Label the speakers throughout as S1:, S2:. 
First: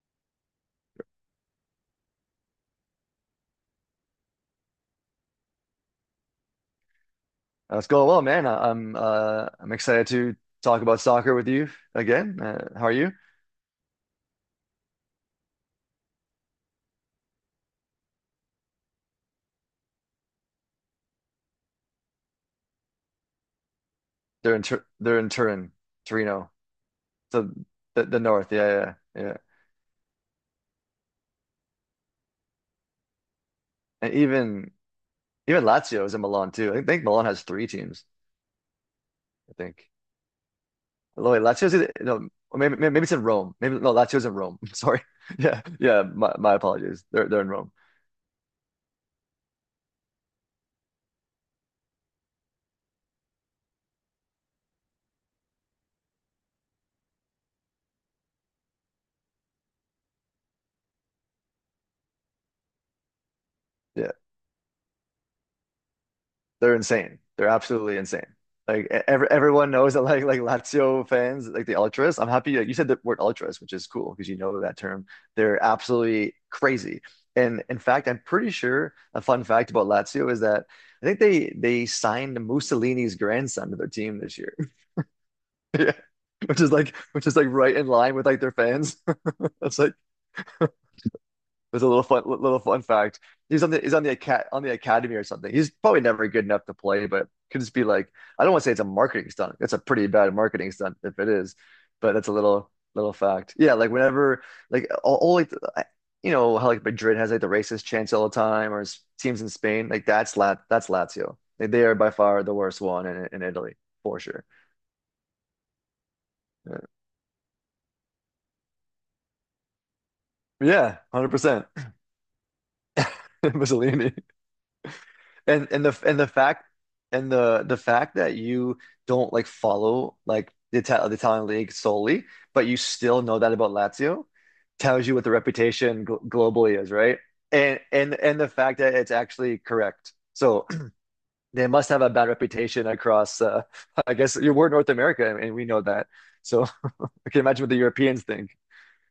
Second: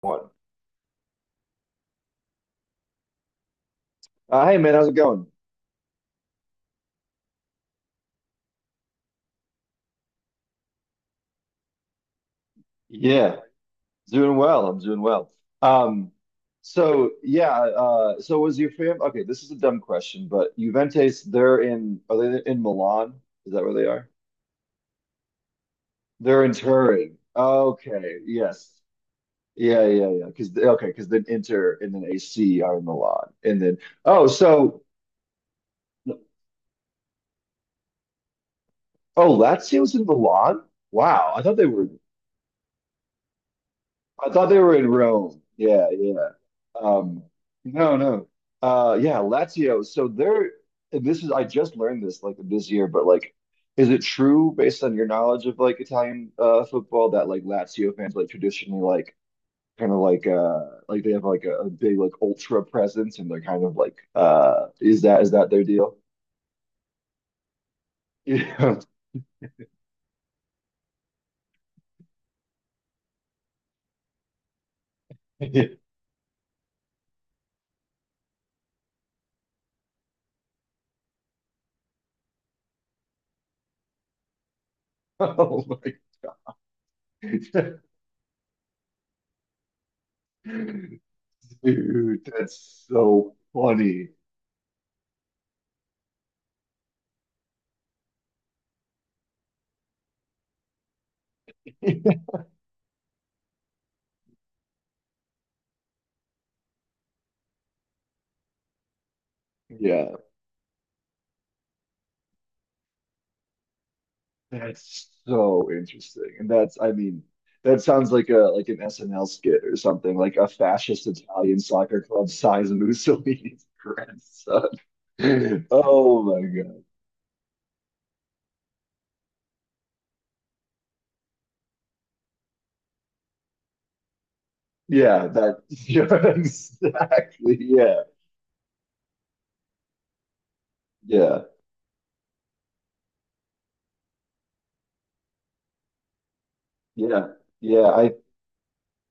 S1: One. Hey man, how's it going?
S2: It's going well, man. I'm excited to talk about soccer with you again. How are you?
S1: Yeah, doing well. I'm doing well. Um, so was your fam? Okay, this is a dumb question, but Juventus, they're in, are they in Milan? Is that where they are?
S2: They're in Turin,
S1: They're
S2: Torino,
S1: in Turin.
S2: so the
S1: Okay,
S2: the north.
S1: yes.
S2: Yeah, yeah, yeah.
S1: Yeah, yeah, yeah. Because okay, because then Inter and then AC are in Milan, and then
S2: And
S1: oh,
S2: even
S1: so
S2: Even Lazio is in Milan too. I think Milan has three teams.
S1: oh,
S2: I think.
S1: Lazio's in Milan.
S2: Oh,
S1: Wow,
S2: wait,
S1: I thought they
S2: Lazio's
S1: were.
S2: either, no, or maybe maybe it's in Rome. Maybe no, Lazio's
S1: I
S2: in
S1: thought they
S2: Rome.
S1: were in
S2: Sorry.
S1: Rome.
S2: Yeah,
S1: Yeah,
S2: yeah.
S1: yeah.
S2: My apologies.
S1: Um,
S2: They're in Rome.
S1: no, no. Yeah, Lazio. So they're, and this is, I just learned this like this year, but like, is it true based on your knowledge of like Italian football that like Lazio fans like traditionally like kind of like they have like a big like ultra presence and they're kind of like
S2: Yeah.
S1: is that their deal?
S2: They're insane. They're absolutely insane. Like everyone knows that like Lazio fans, like the ultras. I'm happy that you said the word ultras, which is cool because you know that term. They're
S1: Yeah.
S2: absolutely crazy. And in fact, I'm pretty sure a fun fact about Lazio is that I think they signed Mussolini's grandson to their team this year.
S1: Oh
S2: Yeah.
S1: my.
S2: Which is like right in line with like their fans. That's like was a
S1: Dude,
S2: little fun
S1: that's
S2: fact.
S1: so
S2: He's on
S1: funny.
S2: the aca on the academy or something. He's probably never good enough to play, but could just be like I don't want to say it's a marketing stunt. It's a pretty bad marketing stunt if it is, but that's a little fact. Yeah, like whenever like you know how like Madrid has like the racist chants all the time, or teams in Spain like
S1: Yeah.
S2: that's Lazio. Like, they are by far the worst one in Italy for sure.
S1: That's so interesting. And that's, I mean, that sounds like a like an SNL skit or something, like a
S2: Yeah,
S1: fascist Italian
S2: 100%.
S1: soccer club size Mussolini's
S2: Mussolini.
S1: grandson.
S2: And and the and
S1: Oh
S2: the
S1: my
S2: fact
S1: God.
S2: and the fact that you don't like follow like the Italian league solely, but you still know that about Lazio, tells you what
S1: Yeah,
S2: the
S1: that,
S2: reputation
S1: yeah,
S2: gl globally is, right?
S1: exactly.
S2: And
S1: Yeah.
S2: and and the fact that it's actually correct. So
S1: Yeah.
S2: they must have a bad reputation across. I guess you are North America, and we know that. So
S1: Yeah.
S2: I can imagine what the
S1: Yeah. I
S2: Europeans think.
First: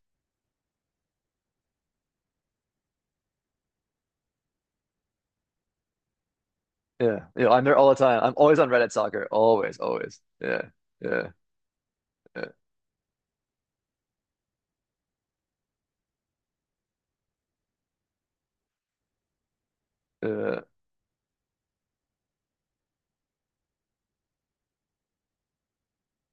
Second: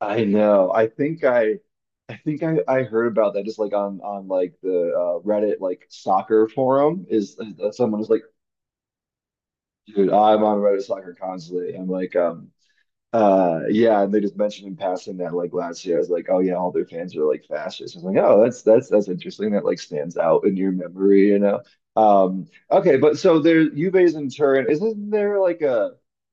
S1: I know. I think I heard about that just like on like the Reddit like soccer forum
S2: Yeah,
S1: is
S2: you know, I'm there all the
S1: someone was like,
S2: time. I'm always on Reddit soccer. Always,
S1: dude,
S2: always.
S1: I'm on
S2: Yeah,
S1: Reddit soccer
S2: yeah,
S1: constantly. I'm like,
S2: yeah,
S1: yeah, and they just mentioned in passing that like last year, I was like, oh yeah, all their fans are like fascists. I was like, oh, that's that's interesting. That like stands out in
S2: yeah,
S1: your memory, you know. Okay, but so there, Juve's in Turin. Isn't there like a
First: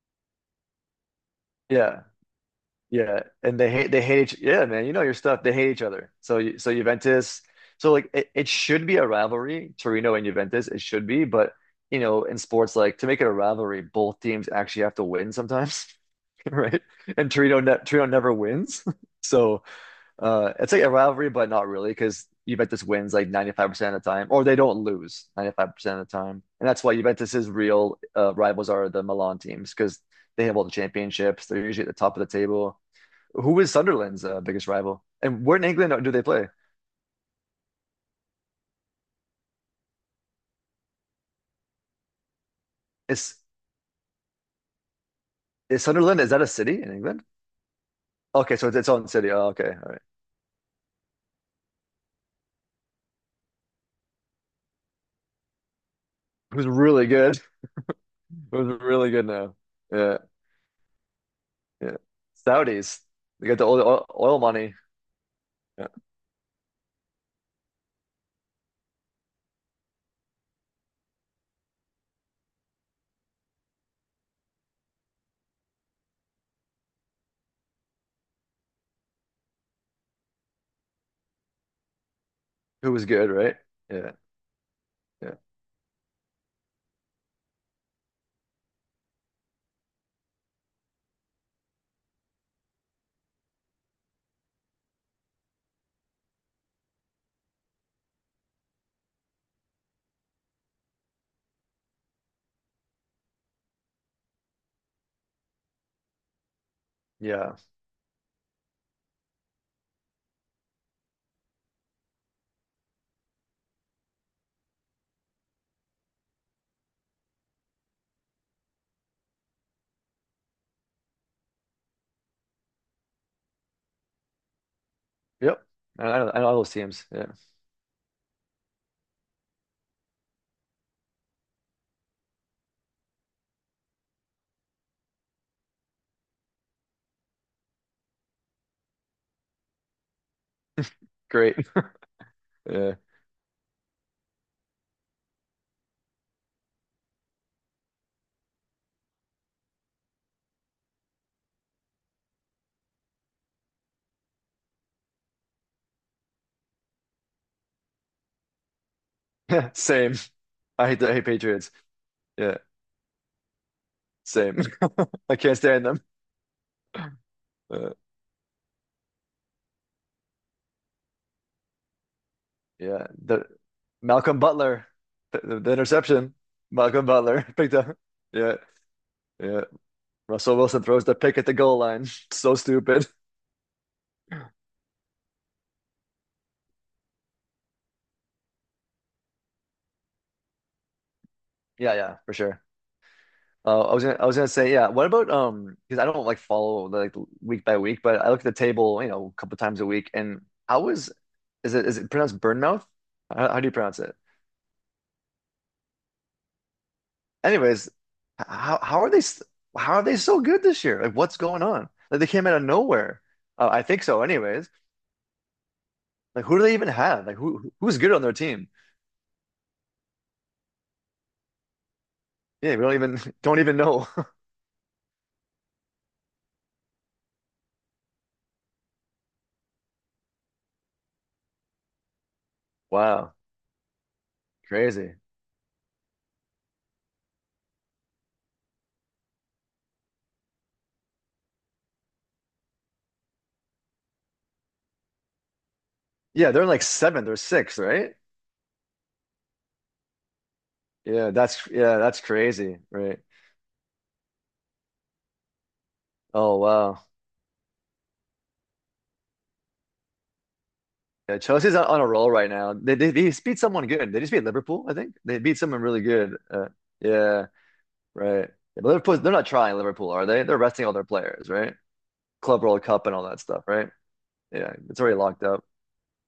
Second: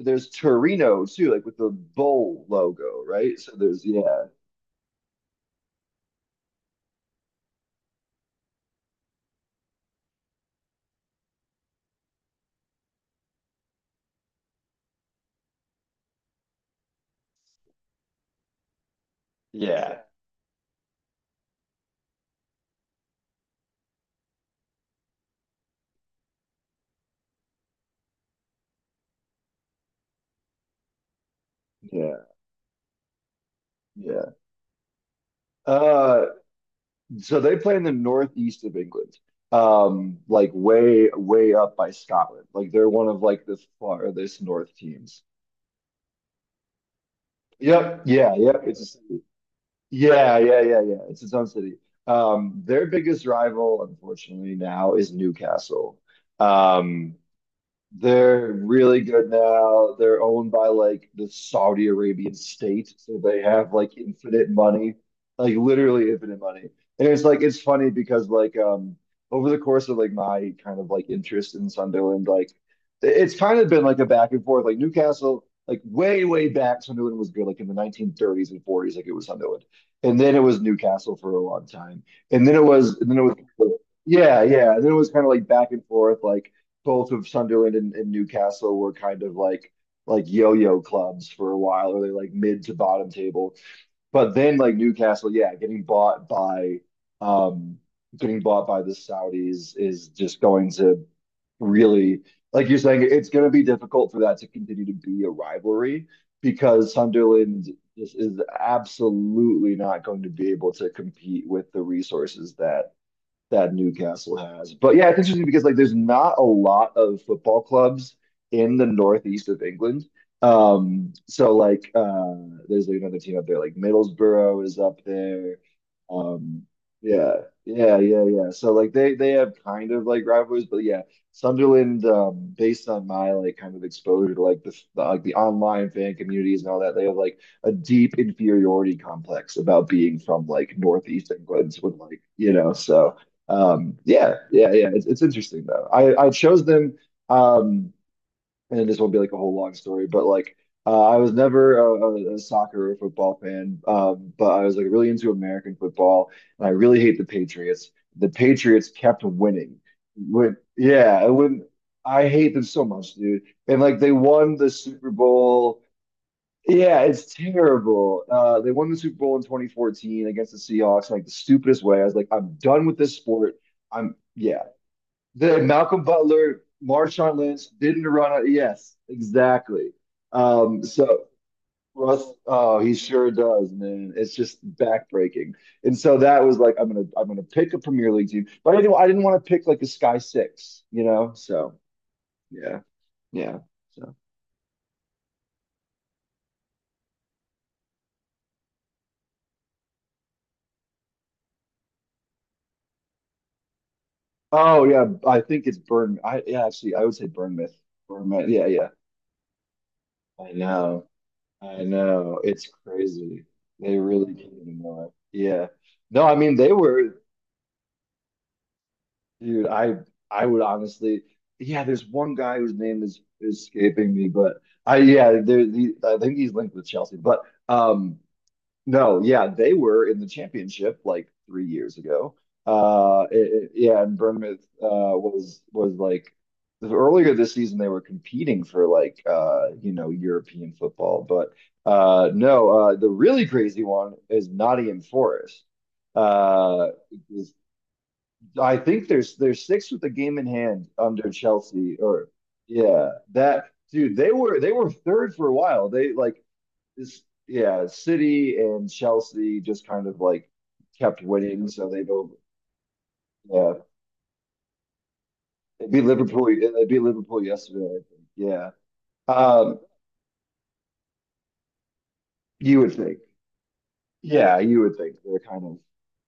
S1: there's Torino too, like with the
S2: yeah.
S1: bull logo,
S2: Yeah,
S1: right? So
S2: and they
S1: there's
S2: hate they
S1: yeah,
S2: hate each yeah, man. You know your stuff. They hate each other. So so Juventus. So like it should be a rivalry, Torino and Juventus. It should be, but you know in sports like to make it a rivalry, both teams actually have to win sometimes, right? And Torino ne Torino never wins. So
S1: yeah,
S2: it's like a rivalry, but not really because Juventus wins like 95% of the time, or they don't lose 95% of the time, and that's why Juventus's real rivals are the Milan teams because they have all the championships. They're usually at the top of
S1: yeah,
S2: the table. Who is Sunderland's
S1: yeah.
S2: biggest rival? And where in England do
S1: Uh,
S2: they play?
S1: so they play in the northeast of England, like way up by Scotland. Like they're one of
S2: Is
S1: like the farthest north teams.
S2: is Sunderland, is that a city in England?
S1: Yep. Yeah.
S2: Okay,
S1: Yep.
S2: so it's
S1: It's a
S2: its own
S1: city.
S2: city. Oh, okay, all right.
S1: Yeah. Yeah. Yeah. Yeah. It's its own city. Their biggest rival, unfortunately, now is Newcastle.
S2: Who's really
S1: Um,
S2: good?
S1: they're
S2: Who's
S1: really
S2: really good
S1: good
S2: now?
S1: now.
S2: Yeah,
S1: They're owned by like the Saudi
S2: yeah.
S1: Arabian state,
S2: Saudis.
S1: so they
S2: They got the
S1: have like
S2: oil, oil
S1: infinite
S2: money.
S1: money, like
S2: Yeah.
S1: literally infinite money. And it's like it's funny because like over the course of like my kind of like interest in Sunderland, like it's kind of been like a back and forth. Like Newcastle, like way back, Sunderland was good, like in the 1930s and 40s, like it was Sunderland, and then it was Newcastle for a long time, and then it
S2: Who
S1: was,
S2: was
S1: and then it
S2: good,
S1: was,
S2: right? Yeah,
S1: yeah, yeah, and then it was kind of
S2: yeah,
S1: like back and forth, like both of Sunderland and Newcastle were kind of like yo-yo clubs for a while, or they like mid to bottom table. But then like Newcastle, yeah, um getting bought by the Saudis is just going to really like you're saying it's going to be difficult for that to continue to be a rivalry because
S2: yeah.
S1: Sunderland just is absolutely not going to be able to compete with the resources that Newcastle has. But yeah, it's interesting because like there's not a lot of football clubs in the northeast of England. So there's like another team up there, like Middlesbrough is up there.
S2: Yep. I know, I know all
S1: Um
S2: those teams. Yeah,
S1: yeah, yeah, yeah, yeah. So like they have kind of like rivalries, but yeah, Sunderland, based on my like kind of exposure to like the like the online fan communities and all that, they have like a deep inferiority complex about being from like northeast
S2: great.
S1: England with like, you know,
S2: Yeah,
S1: so yeah, yeah, yeah. It's interesting though. I chose them, um, and this won't be like a whole long story, but like I was never a soccer or football fan, but I was like really into American football, and I really hate the Patriots. The Patriots kept winning.
S2: same.
S1: When
S2: I
S1: yeah,
S2: hate
S1: when
S2: Patriots.
S1: I hate
S2: Yeah,
S1: them so much, dude. And like they won
S2: same.
S1: the Super
S2: I can't
S1: Bowl,
S2: stand them.
S1: yeah, it's
S2: Uh,
S1: terrible. They won the Super Bowl in 2014 against the Seahawks in like the stupidest way. I was like, I'm done with
S2: Yeah,
S1: this
S2: the
S1: sport. I'm
S2: Malcolm
S1: yeah.
S2: Butler, the,
S1: The
S2: the, the
S1: Malcolm
S2: interception.
S1: Butler,
S2: Malcolm
S1: Marshawn
S2: Butler
S1: Lynch
S2: picked up.
S1: didn't run out.
S2: Yeah,
S1: Yes,
S2: yeah.
S1: exactly.
S2: Russell Wilson
S1: Um,
S2: throws the
S1: so
S2: pick at the goal line.
S1: Russ,
S2: So
S1: oh, he
S2: stupid.
S1: sure does, man. It's just backbreaking. And so that was like, I'm gonna pick a Premier League team, but I didn't want to pick like a Sky Six, you know. So
S2: Yeah, yeah, for sure.
S1: yeah, yeah. So.
S2: I was gonna say, yeah. What about Because I don't like follow like week by week, but I look at the table, you know, a couple times a week. And how is is it pronounced Burnmouth? How do you pronounce it?
S1: Oh yeah, I think it's Burn. I yeah, actually, I would say Burn Myth.
S2: Anyways,
S1: Burn Myth. Yeah, yeah.
S2: how are how are they so
S1: I
S2: good this year?
S1: know.
S2: Like, what's going
S1: I
S2: on? Like, they
S1: know.
S2: came out of
S1: It's
S2: nowhere.
S1: crazy.
S2: I
S1: They
S2: think so,
S1: really didn't
S2: anyways.
S1: even know it. Yeah. No, I
S2: Like,
S1: mean
S2: who do
S1: they
S2: they even
S1: were,
S2: have? Like, who's good on their team?
S1: dude. I would honestly. Yeah, there's one guy whose
S2: Yeah, we don't
S1: name
S2: even
S1: is
S2: don't even know.
S1: escaping me, but I yeah, there. The, I think he's linked with Chelsea, but um, no, yeah, they were in the championship like 3 years ago. Uh,
S2: Wow,
S1: it, yeah, and Bournemouth
S2: crazy.
S1: was like earlier this season they were competing for like you know European football, but no, the really crazy one is Nottingham Forest.
S2: Yeah, they're in like
S1: Uh,
S2: seventh or
S1: is-
S2: sixth, right?
S1: I think there's six with a game in hand under Chelsea,
S2: Yeah, that's
S1: or
S2: crazy,
S1: yeah,
S2: right?
S1: that dude they were third for a while. They like
S2: Oh wow,
S1: yeah, City and Chelsea just kind of like kept
S2: yeah,
S1: winning,
S2: Chelsea's
S1: so
S2: on
S1: they
S2: a roll
S1: both
S2: right now. They beat
S1: yeah
S2: someone good. They just beat Liverpool, I think. They beat someone
S1: they
S2: really
S1: beat
S2: good.
S1: Liverpool. They beat Liverpool
S2: Yeah,
S1: yesterday, I think.
S2: right.
S1: Yeah,
S2: Yeah, but Liverpool, they're not trying
S1: um,
S2: Liverpool, are they? They're resting all their players, right? Club
S1: you
S2: World
S1: would
S2: Cup and
S1: think.
S2: all that stuff, right?
S1: Yeah,
S2: Yeah,
S1: you would
S2: it's
S1: think
S2: already
S1: they're
S2: locked
S1: kind
S2: up.
S1: of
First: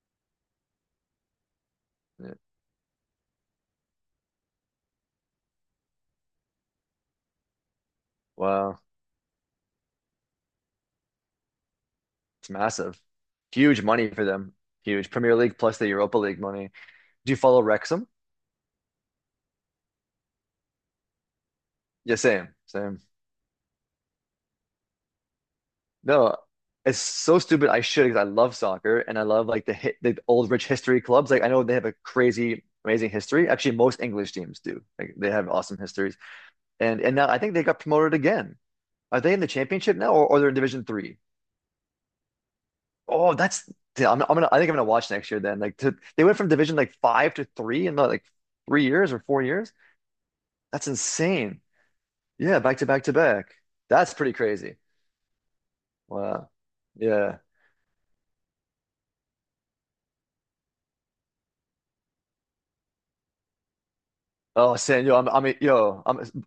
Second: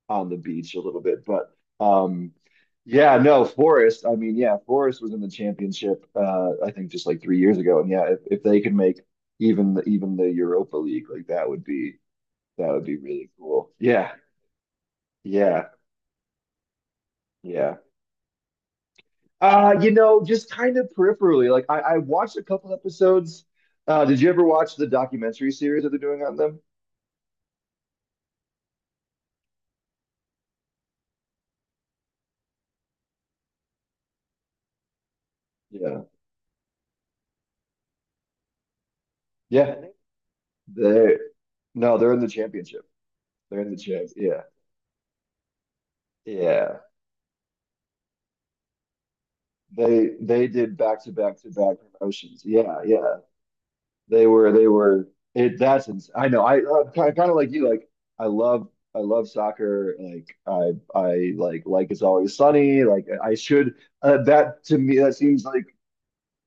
S1: on the beach a little bit, but um,
S2: Yeah.
S1: yeah, no, Forest. I mean, yeah, Forest was in the championship. I think just like 3 years ago, and yeah, if they could
S2: Wow.
S1: make even the Europa League, like
S2: It's
S1: that would be
S2: massive.
S1: really cool.
S2: Huge money
S1: Yeah,
S2: for them. Huge Premier League
S1: yeah,
S2: plus the Europa League money. Do you follow
S1: yeah.
S2: Wrexham?
S1: You know, just kind of peripherally. Like I
S2: Yeah,
S1: watched a
S2: same,
S1: couple
S2: same.
S1: episodes. Did you ever watch the documentary series that they're doing
S2: No,
S1: on them?
S2: it's so stupid. I should because I love soccer and I love like the old rich history clubs. Like I know they have a crazy, amazing history. Actually, most English teams do. Like they have awesome
S1: Yeah.
S2: histories. And now I think they got promoted again. Are they in the
S1: Yeah.
S2: championship now or they're in Division
S1: They
S2: Three?
S1: No, they're in the championship.
S2: Oh,
S1: They're in
S2: that's
S1: the champ.
S2: yeah,
S1: Yeah.
S2: I think I'm gonna watch next year then. They went from Division
S1: Yeah.
S2: like five to three in like 3 years or 4 years.
S1: They did
S2: That's
S1: back to back to
S2: insane.
S1: back promotions.
S2: Yeah, back
S1: Yeah,
S2: to back to
S1: yeah.
S2: back. That's pretty
S1: They
S2: crazy.
S1: were it that's ins I know.
S2: Wow.
S1: I kind of
S2: Yeah.
S1: like you like I love I love soccer. Like I like it's always sunny. Like I should that
S2: Oh,
S1: to me
S2: Sam,
S1: that
S2: yo,
S1: seems like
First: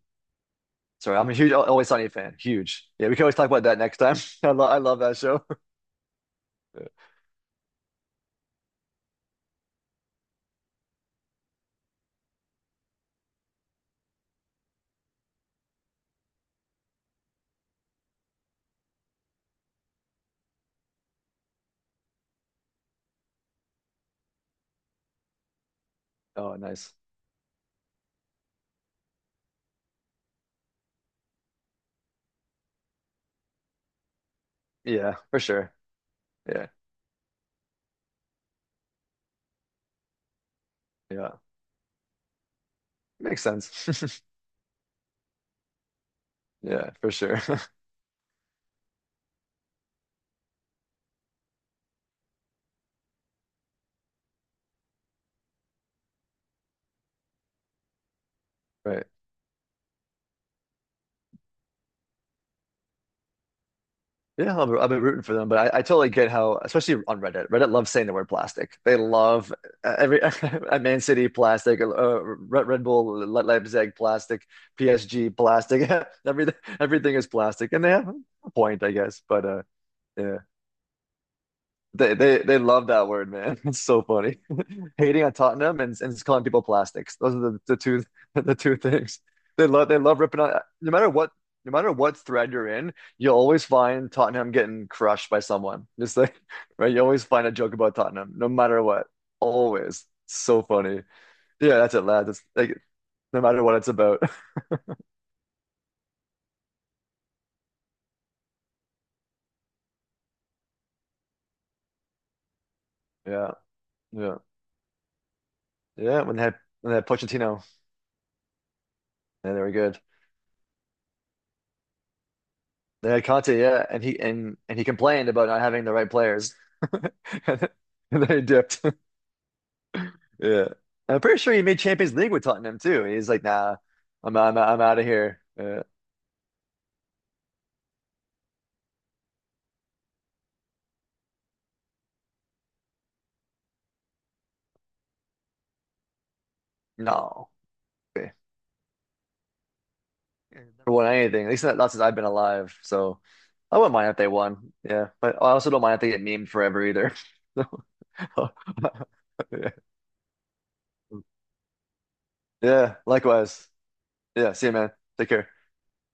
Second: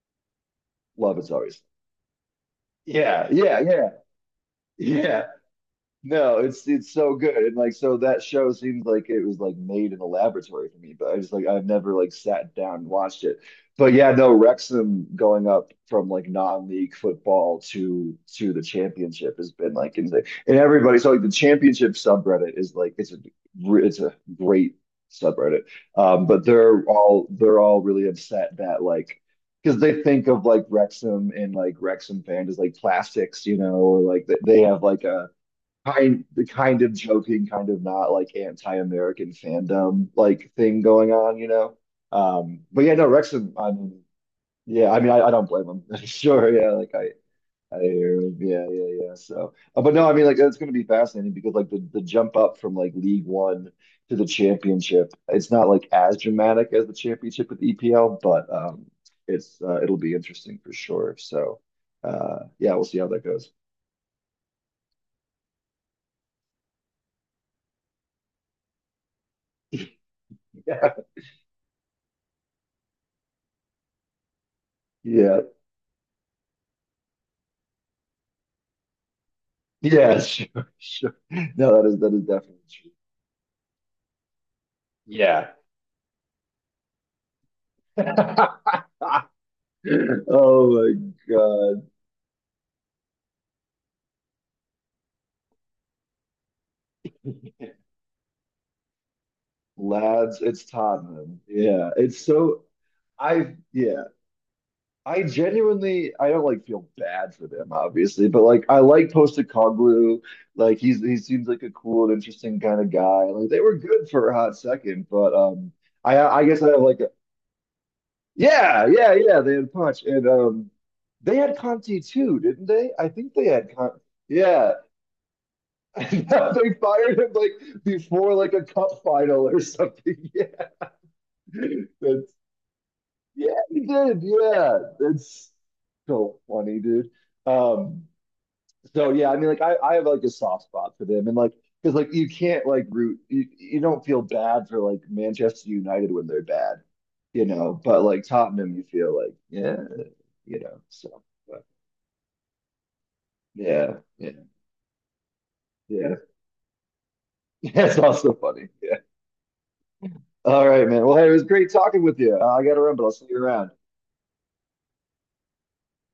S2: sorry,
S1: love
S2: I'm
S1: is
S2: a huge
S1: always Sunny.
S2: Always Sunny fan. Huge. Yeah, we can
S1: Yeah,
S2: always talk
S1: yeah,
S2: about that
S1: yeah,
S2: next time. I love that
S1: yeah.
S2: show.
S1: No,
S2: Yeah.
S1: it's so good. And like so that show seems like it was like made in a laboratory for me, but I just like I've never like sat down and watched it. But yeah, no, Wrexham going up from like non-league football to the championship has been like insane. And everybody, so like the championship subreddit is like it's a great subreddit. But
S2: Oh,
S1: they're
S2: nice.
S1: all they're all really upset that like because they think of like Wrexham and like Wrexham fan as like plastics, you know, or like they have like
S2: Yeah,
S1: a
S2: for sure.
S1: kind the
S2: Yeah,
S1: kind of joking, kind of not like anti-American fandom like thing going
S2: yeah,
S1: on, you know. But yeah, no,
S2: makes
S1: Wrexham. I
S2: sense.
S1: mean, yeah, I mean, I don't blame him. Sure, yeah,
S2: Yeah,
S1: like
S2: for sure.
S1: I hear, him. Yeah, yeah, yeah. So, but no, I mean, like it's going to be fascinating because like the jump up from like League One to the Championship, it's not like as dramatic as the Championship with EPL, but
S2: Right.
S1: it's it'll be interesting for sure. So, yeah, we'll see how that goes.
S2: Yeah, I've been rooting for them, but I totally get how, especially on Reddit. Reddit loves saying the word plastic. They love every
S1: Yeah,
S2: Man City plastic, Red Bull Le Leipzig plastic, PSG
S1: yeah.
S2: plastic. Everything everything is plastic, and they have a point, I guess. But
S1: Yeah,
S2: yeah.
S1: sure, sure. No, that
S2: They
S1: is
S2: they
S1: definitely
S2: they love
S1: true.
S2: that word, man. It's so funny. Hating on
S1: Yeah.
S2: Tottenham and just calling people plastics. Those are the two the two things. They love ripping on
S1: Oh
S2: no
S1: my
S2: matter what no
S1: God.
S2: matter what thread you're in, you'll always find Tottenham getting crushed by someone. Just like right, you always find a joke about Tottenham, no matter what. Always.
S1: Lads,
S2: So
S1: it's
S2: funny.
S1: Tottenham.
S2: Yeah,
S1: Yeah.
S2: that's it,
S1: It's
S2: lad. That's
S1: so
S2: like no
S1: I
S2: matter what it's
S1: yeah.
S2: about.
S1: I genuinely I don't like feel bad for them, obviously, but like I like Postecoglou. Like he's he seems like a cool and interesting kind of guy. Like
S2: Yeah.
S1: they were good for a
S2: Yeah.
S1: hot second, but
S2: Yeah.
S1: I guess I have
S2: When they
S1: like
S2: had Pochettino.
S1: yeah, yeah, yeah.
S2: Yeah,
S1: They
S2: they were
S1: had
S2: good.
S1: Punch, and they had Conti too, didn't they? I
S2: Yeah,
S1: think they
S2: Conte,
S1: had
S2: yeah,
S1: Conti. Yeah.
S2: and he complained about not having the right
S1: And
S2: players,
S1: they fired him like
S2: and then
S1: before
S2: he
S1: like a
S2: dipped.
S1: cup final or something. Yeah,
S2: Yeah, I'm pretty sure he made Champions League
S1: that's
S2: with Tottenham too. He's like,
S1: yeah,
S2: nah,
S1: he did.
S2: I'm
S1: Yeah,
S2: I'm out of here.
S1: that's so funny, dude. Um, so yeah, I mean, like I have like a soft spot for them, and like because like you can't like root you, you don't feel bad for like Manchester United when they're bad, you
S2: No,
S1: know, but like
S2: yeah,
S1: Tottenham, you feel like yeah. You
S2: never
S1: know.
S2: won
S1: So,
S2: anything. At
S1: but
S2: least not, not since I've been alive. So I wouldn't
S1: yeah,
S2: mind if they
S1: yeah,
S2: won. Yeah, but I also don't mind if they
S1: yeah.
S2: get memed forever either.
S1: Yeah, it's also
S2: So,
S1: funny. Yeah.
S2: yeah,
S1: All right, man. Well, hey, it was great talking with you. I got to run,
S2: yeah,
S1: but I'll see you
S2: likewise.
S1: around.
S2: Yeah, see you, man. Take care.